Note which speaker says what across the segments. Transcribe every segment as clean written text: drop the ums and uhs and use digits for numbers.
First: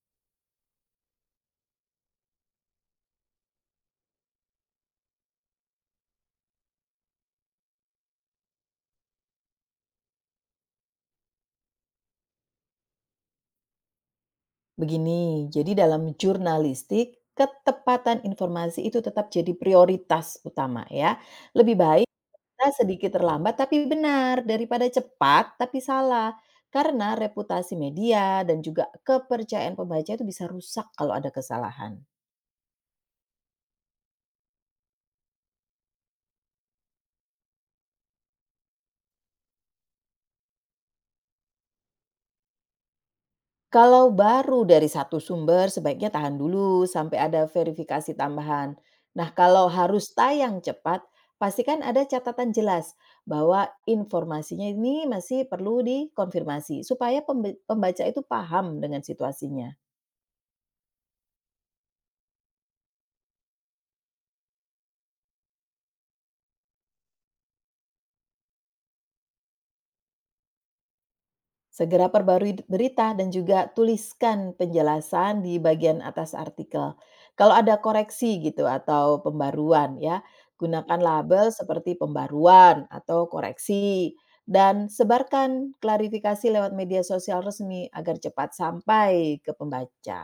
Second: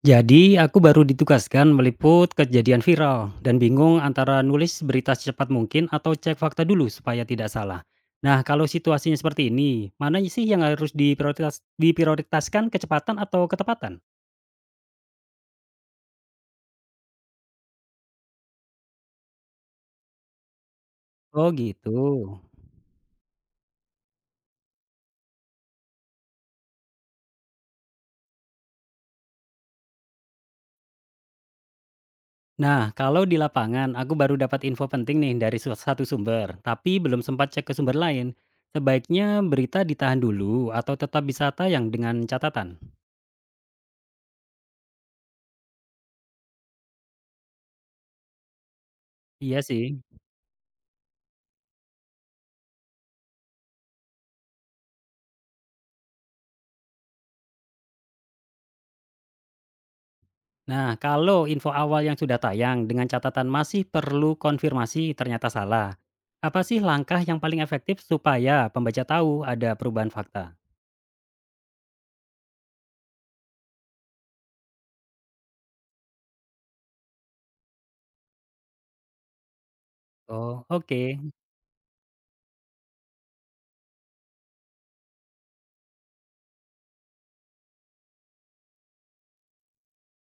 Speaker 1: Jadi, aku baru ditugaskan meliput kejadian viral dan bingung antara nulis berita secepat mungkin atau cek fakta dulu supaya tidak salah. Nah, kalau situasinya seperti ini, mana sih yang harus diprioritaskan kecepatan atau ketepatan?
Speaker 2: Begini, jadi dalam jurnalistik, ketepatan informasi itu tetap jadi prioritas utama ya.
Speaker 1: Oh
Speaker 2: Lebih
Speaker 1: gitu.
Speaker 2: baik kita sedikit terlambat tapi benar daripada cepat tapi salah. Karena reputasi media dan juga kepercayaan pembaca itu bisa rusak kalau ada kesalahan.
Speaker 1: Nah, kalau di lapangan, aku baru dapat info penting nih dari satu sumber, tapi belum sempat cek ke sumber lain. Sebaiknya berita ditahan dulu atau tetap bisa tayang dengan catatan?
Speaker 2: Kalau baru dari satu sumber, sebaiknya tahan dulu sampai ada verifikasi tambahan. Nah,
Speaker 1: Iya
Speaker 2: kalau
Speaker 1: sih.
Speaker 2: harus tayang cepat, pastikan ada catatan jelas bahwa informasinya ini masih perlu dikonfirmasi supaya pembaca itu paham dengan situasinya.
Speaker 1: Nah, kalau info awal yang sudah tayang dengan catatan masih perlu konfirmasi ternyata salah. Apa sih langkah yang paling efektif supaya pembaca tahu ada perubahan fakta?
Speaker 2: Segera perbarui berita dan juga tuliskan penjelasan di bagian atas artikel. Kalau ada koreksi gitu atau pembaruan ya,
Speaker 1: Oh,
Speaker 2: gunakan
Speaker 1: oke.
Speaker 2: label seperti pembaruan atau koreksi dan sebarkan klarifikasi lewat media sosial resmi agar cepat sampai ke pembaca.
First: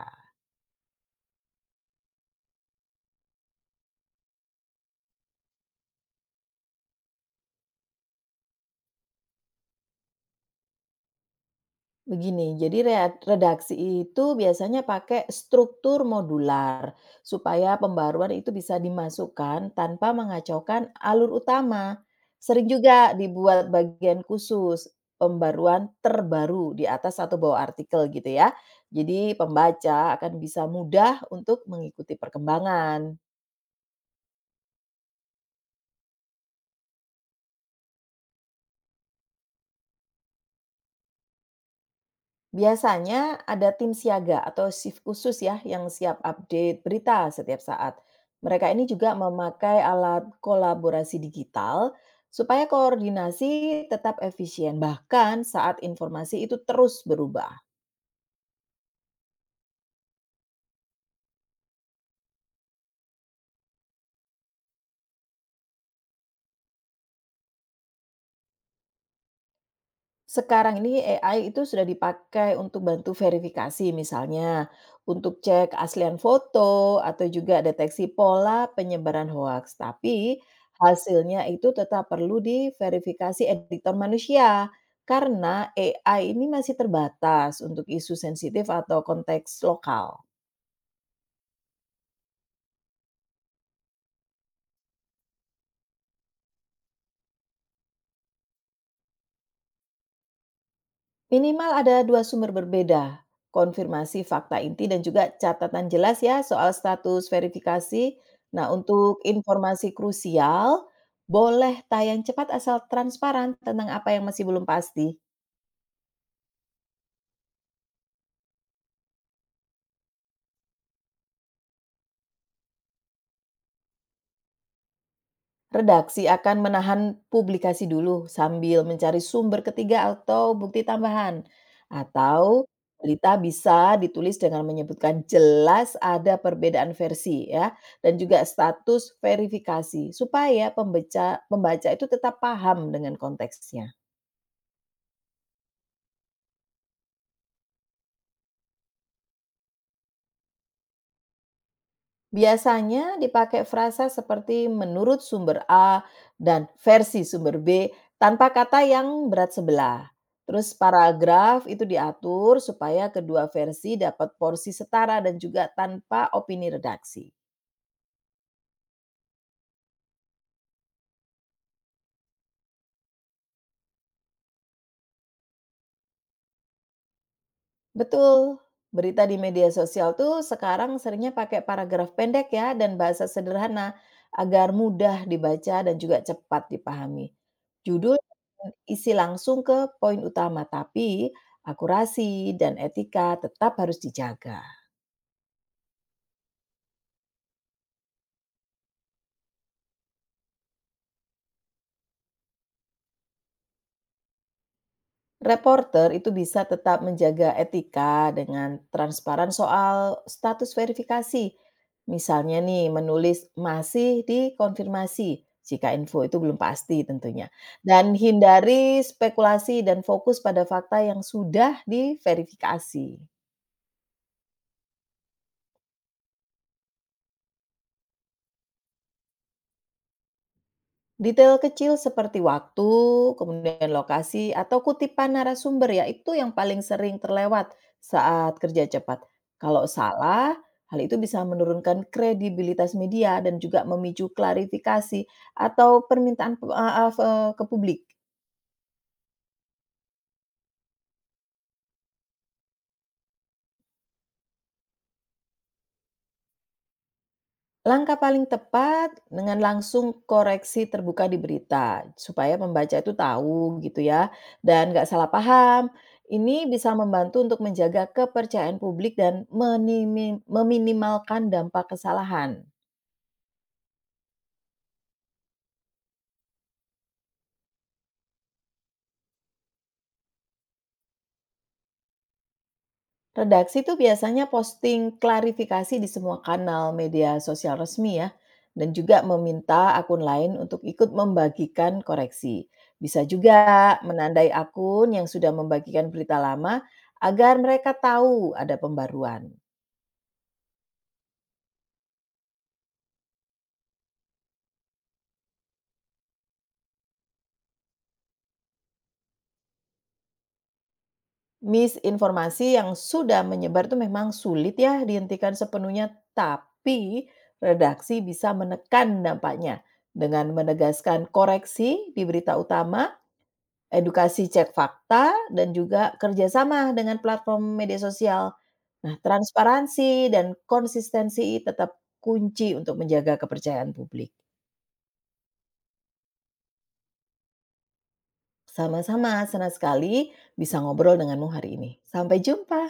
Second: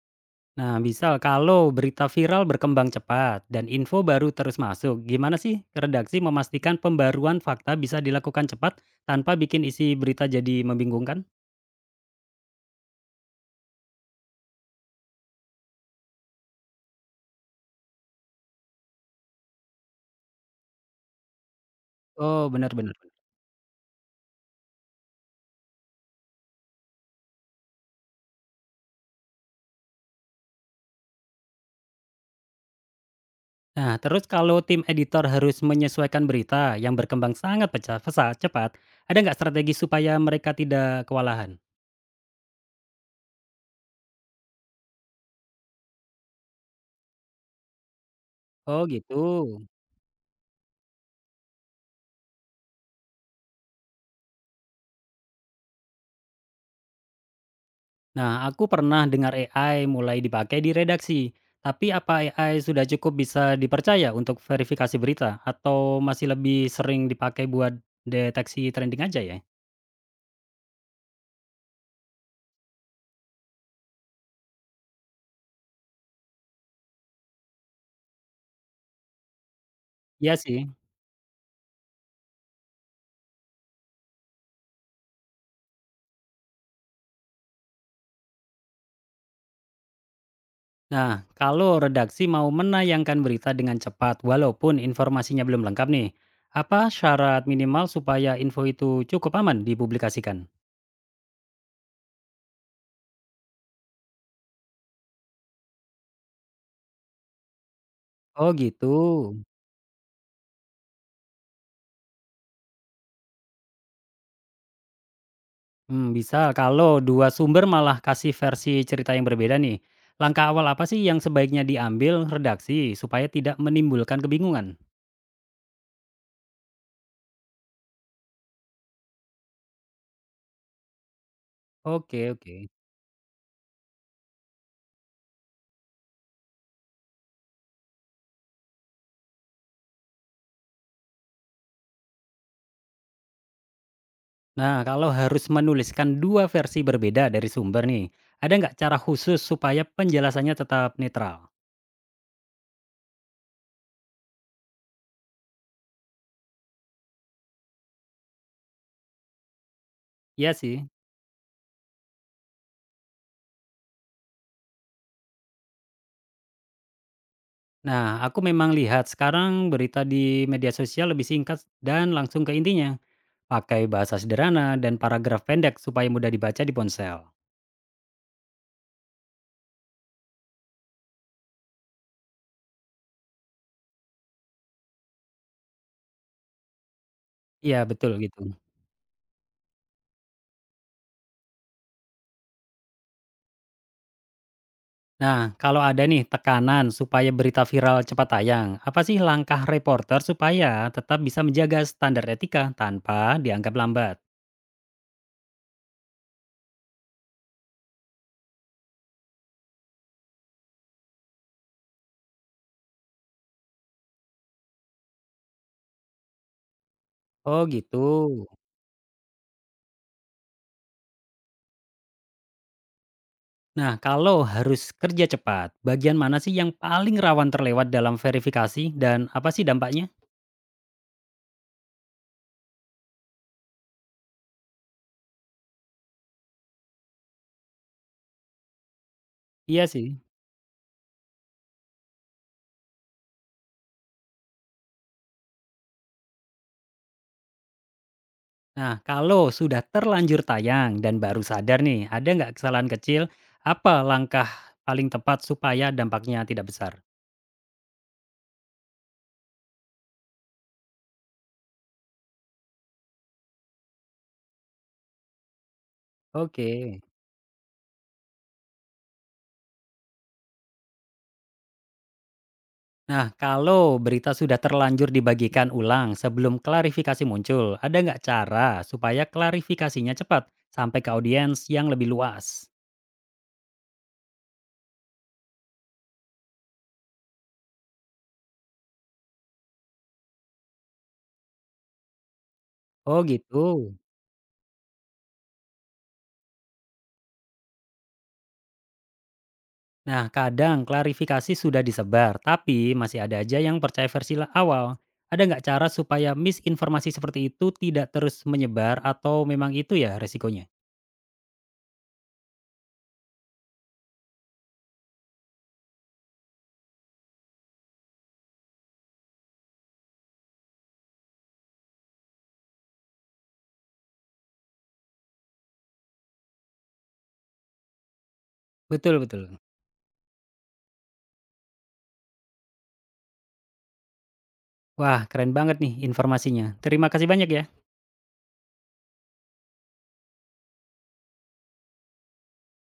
Speaker 1: Nah, misal kalau berita viral berkembang cepat dan info baru terus masuk, gimana sih redaksi memastikan pembaruan fakta bisa dilakukan cepat tanpa bikin isi berita jadi membingungkan?
Speaker 2: Begini, jadi redaksi itu biasanya pakai struktur modular supaya pembaruan itu bisa dimasukkan tanpa mengacaukan alur utama.
Speaker 1: Oh,
Speaker 2: Sering
Speaker 1: benar-benar.
Speaker 2: juga dibuat bagian khusus pembaruan terbaru di atas atau bawah artikel gitu ya. Jadi pembaca akan bisa mudah untuk mengikuti perkembangan.
Speaker 1: Nah, terus kalau tim editor harus menyesuaikan berita yang berkembang sangat pesat, cepat, ada nggak strategi supaya mereka tidak kewalahan?
Speaker 2: Biasanya ada tim siaga atau shift khusus ya yang siap update berita setiap saat. Mereka ini
Speaker 1: Oh
Speaker 2: juga
Speaker 1: gitu.
Speaker 2: memakai alat kolaborasi digital supaya koordinasi tetap efisien bahkan saat informasi itu terus berubah.
Speaker 1: Nah, aku pernah dengar AI mulai dipakai di redaksi. Tapi apa AI sudah cukup bisa dipercaya untuk verifikasi berita? Atau masih lebih sering dipakai buat deteksi trending aja ya?
Speaker 2: Sekarang ini AI itu sudah dipakai untuk bantu verifikasi, misalnya untuk cek keaslian foto atau juga deteksi pola penyebaran hoaks. Tapi
Speaker 1: Iya sih.
Speaker 2: hasilnya itu tetap perlu diverifikasi editor manusia karena AI ini masih terbatas untuk isu sensitif atau konteks lokal.
Speaker 1: Nah, kalau redaksi mau menayangkan berita dengan cepat walaupun informasinya belum lengkap nih, apa syarat minimal supaya info itu cukup aman dipublikasikan?
Speaker 2: Minimal ada dua sumber berbeda, konfirmasi fakta inti dan juga catatan jelas ya soal status verifikasi.
Speaker 1: Oh
Speaker 2: Nah,
Speaker 1: gitu.
Speaker 2: untuk informasi krusial, boleh tayang cepat asal transparan tentang apa yang masih belum pasti.
Speaker 1: Hmm, bisa kalau dua sumber malah kasih versi cerita yang berbeda nih. Langkah awal apa sih yang sebaiknya diambil redaksi supaya tidak menimbulkan kebingungan?
Speaker 2: Redaksi akan menahan publikasi dulu sambil mencari sumber ketiga atau bukti tambahan.
Speaker 1: Oke,
Speaker 2: Atau
Speaker 1: oke.
Speaker 2: berita bisa ditulis dengan menyebutkan jelas ada perbedaan versi ya dan juga status verifikasi supaya pembaca pembaca itu tetap paham dengan konteksnya.
Speaker 1: Nah, kalau harus menuliskan dua versi berbeda dari sumber nih, ada nggak cara khusus supaya penjelasannya tetap netral?
Speaker 2: Biasanya dipakai frasa seperti menurut sumber A dan versi sumber B tanpa kata yang berat sebelah.
Speaker 1: Iya
Speaker 2: Terus
Speaker 1: sih.
Speaker 2: paragraf itu diatur supaya kedua versi dapat porsi setara dan juga tanpa opini redaksi.
Speaker 1: Nah, aku memang lihat sekarang berita di media sosial lebih singkat dan langsung ke intinya. Pakai bahasa sederhana dan paragraf pendek supaya mudah dibaca di ponsel.
Speaker 2: Betul, berita di media sosial tuh sekarang seringnya pakai paragraf pendek ya dan bahasa sederhana agar mudah dibaca dan juga cepat dipahami.
Speaker 1: Iya, betul
Speaker 2: Judul
Speaker 1: gitu.
Speaker 2: dan isi langsung ke poin utama, tapi akurasi dan etika tetap harus dijaga.
Speaker 1: Nah, kalau ada nih tekanan supaya berita viral cepat tayang, apa sih langkah reporter supaya tetap bisa menjaga standar etika tanpa dianggap lambat?
Speaker 2: Reporter itu bisa tetap menjaga etika dengan transparan soal status verifikasi. Misalnya nih, menulis masih dikonfirmasi jika info itu belum pasti tentunya.
Speaker 1: Oh gitu.
Speaker 2: Dan hindari spekulasi dan fokus pada fakta yang sudah diverifikasi.
Speaker 1: Nah, kalau harus kerja cepat, bagian mana sih yang paling rawan terlewat dalam verifikasi dan apa sih dampaknya?
Speaker 2: Detail kecil seperti waktu, kemudian lokasi, atau kutipan narasumber ya, itu yang paling sering terlewat saat kerja cepat. Kalau
Speaker 1: Iya sih.
Speaker 2: salah, hal itu bisa menurunkan kredibilitas media dan juga memicu klarifikasi atau permintaan ke publik.
Speaker 1: Nah, kalau sudah terlanjur tayang dan baru sadar nih, ada nggak kesalahan kecil? Apa langkah paling tepat supaya dampaknya tidak besar?
Speaker 2: Langkah paling tepat dengan langsung koreksi terbuka di berita, supaya pembaca itu tahu gitu ya, dan nggak salah paham. Ini bisa
Speaker 1: Oke.
Speaker 2: membantu untuk menjaga kepercayaan publik dan meminimalkan dampak kesalahan.
Speaker 1: Nah, kalau berita sudah terlanjur dibagikan ulang sebelum klarifikasi muncul, ada nggak cara supaya klarifikasinya cepat sampai ke audiens yang lebih luas?
Speaker 2: Redaksi itu biasanya posting klarifikasi di semua kanal media sosial resmi ya, dan juga meminta akun lain untuk ikut membagikan koreksi. Bisa
Speaker 1: Oh
Speaker 2: juga
Speaker 1: gitu.
Speaker 2: menandai akun yang sudah membagikan berita lama agar mereka tahu ada pembaruan.
Speaker 1: Nah, kadang klarifikasi sudah disebar, tapi masih ada aja yang percaya versi awal. Ada nggak cara supaya misinformasi seperti itu tidak terus menyebar atau memang itu ya resikonya?
Speaker 2: Misinformasi yang sudah menyebar itu memang sulit ya dihentikan sepenuhnya, tapi redaksi bisa menekan dampaknya dengan menegaskan koreksi di berita utama, edukasi cek fakta dan juga kerjasama dengan platform media sosial. Nah,
Speaker 1: Betul, betul.
Speaker 2: transparansi dan konsistensi tetap kunci untuk menjaga kepercayaan publik.
Speaker 1: Wah, keren banget nih informasinya. Terima kasih banyak ya.
Speaker 2: Sama-sama, senang sekali bisa ngobrol denganmu hari ini. Sampai jumpa.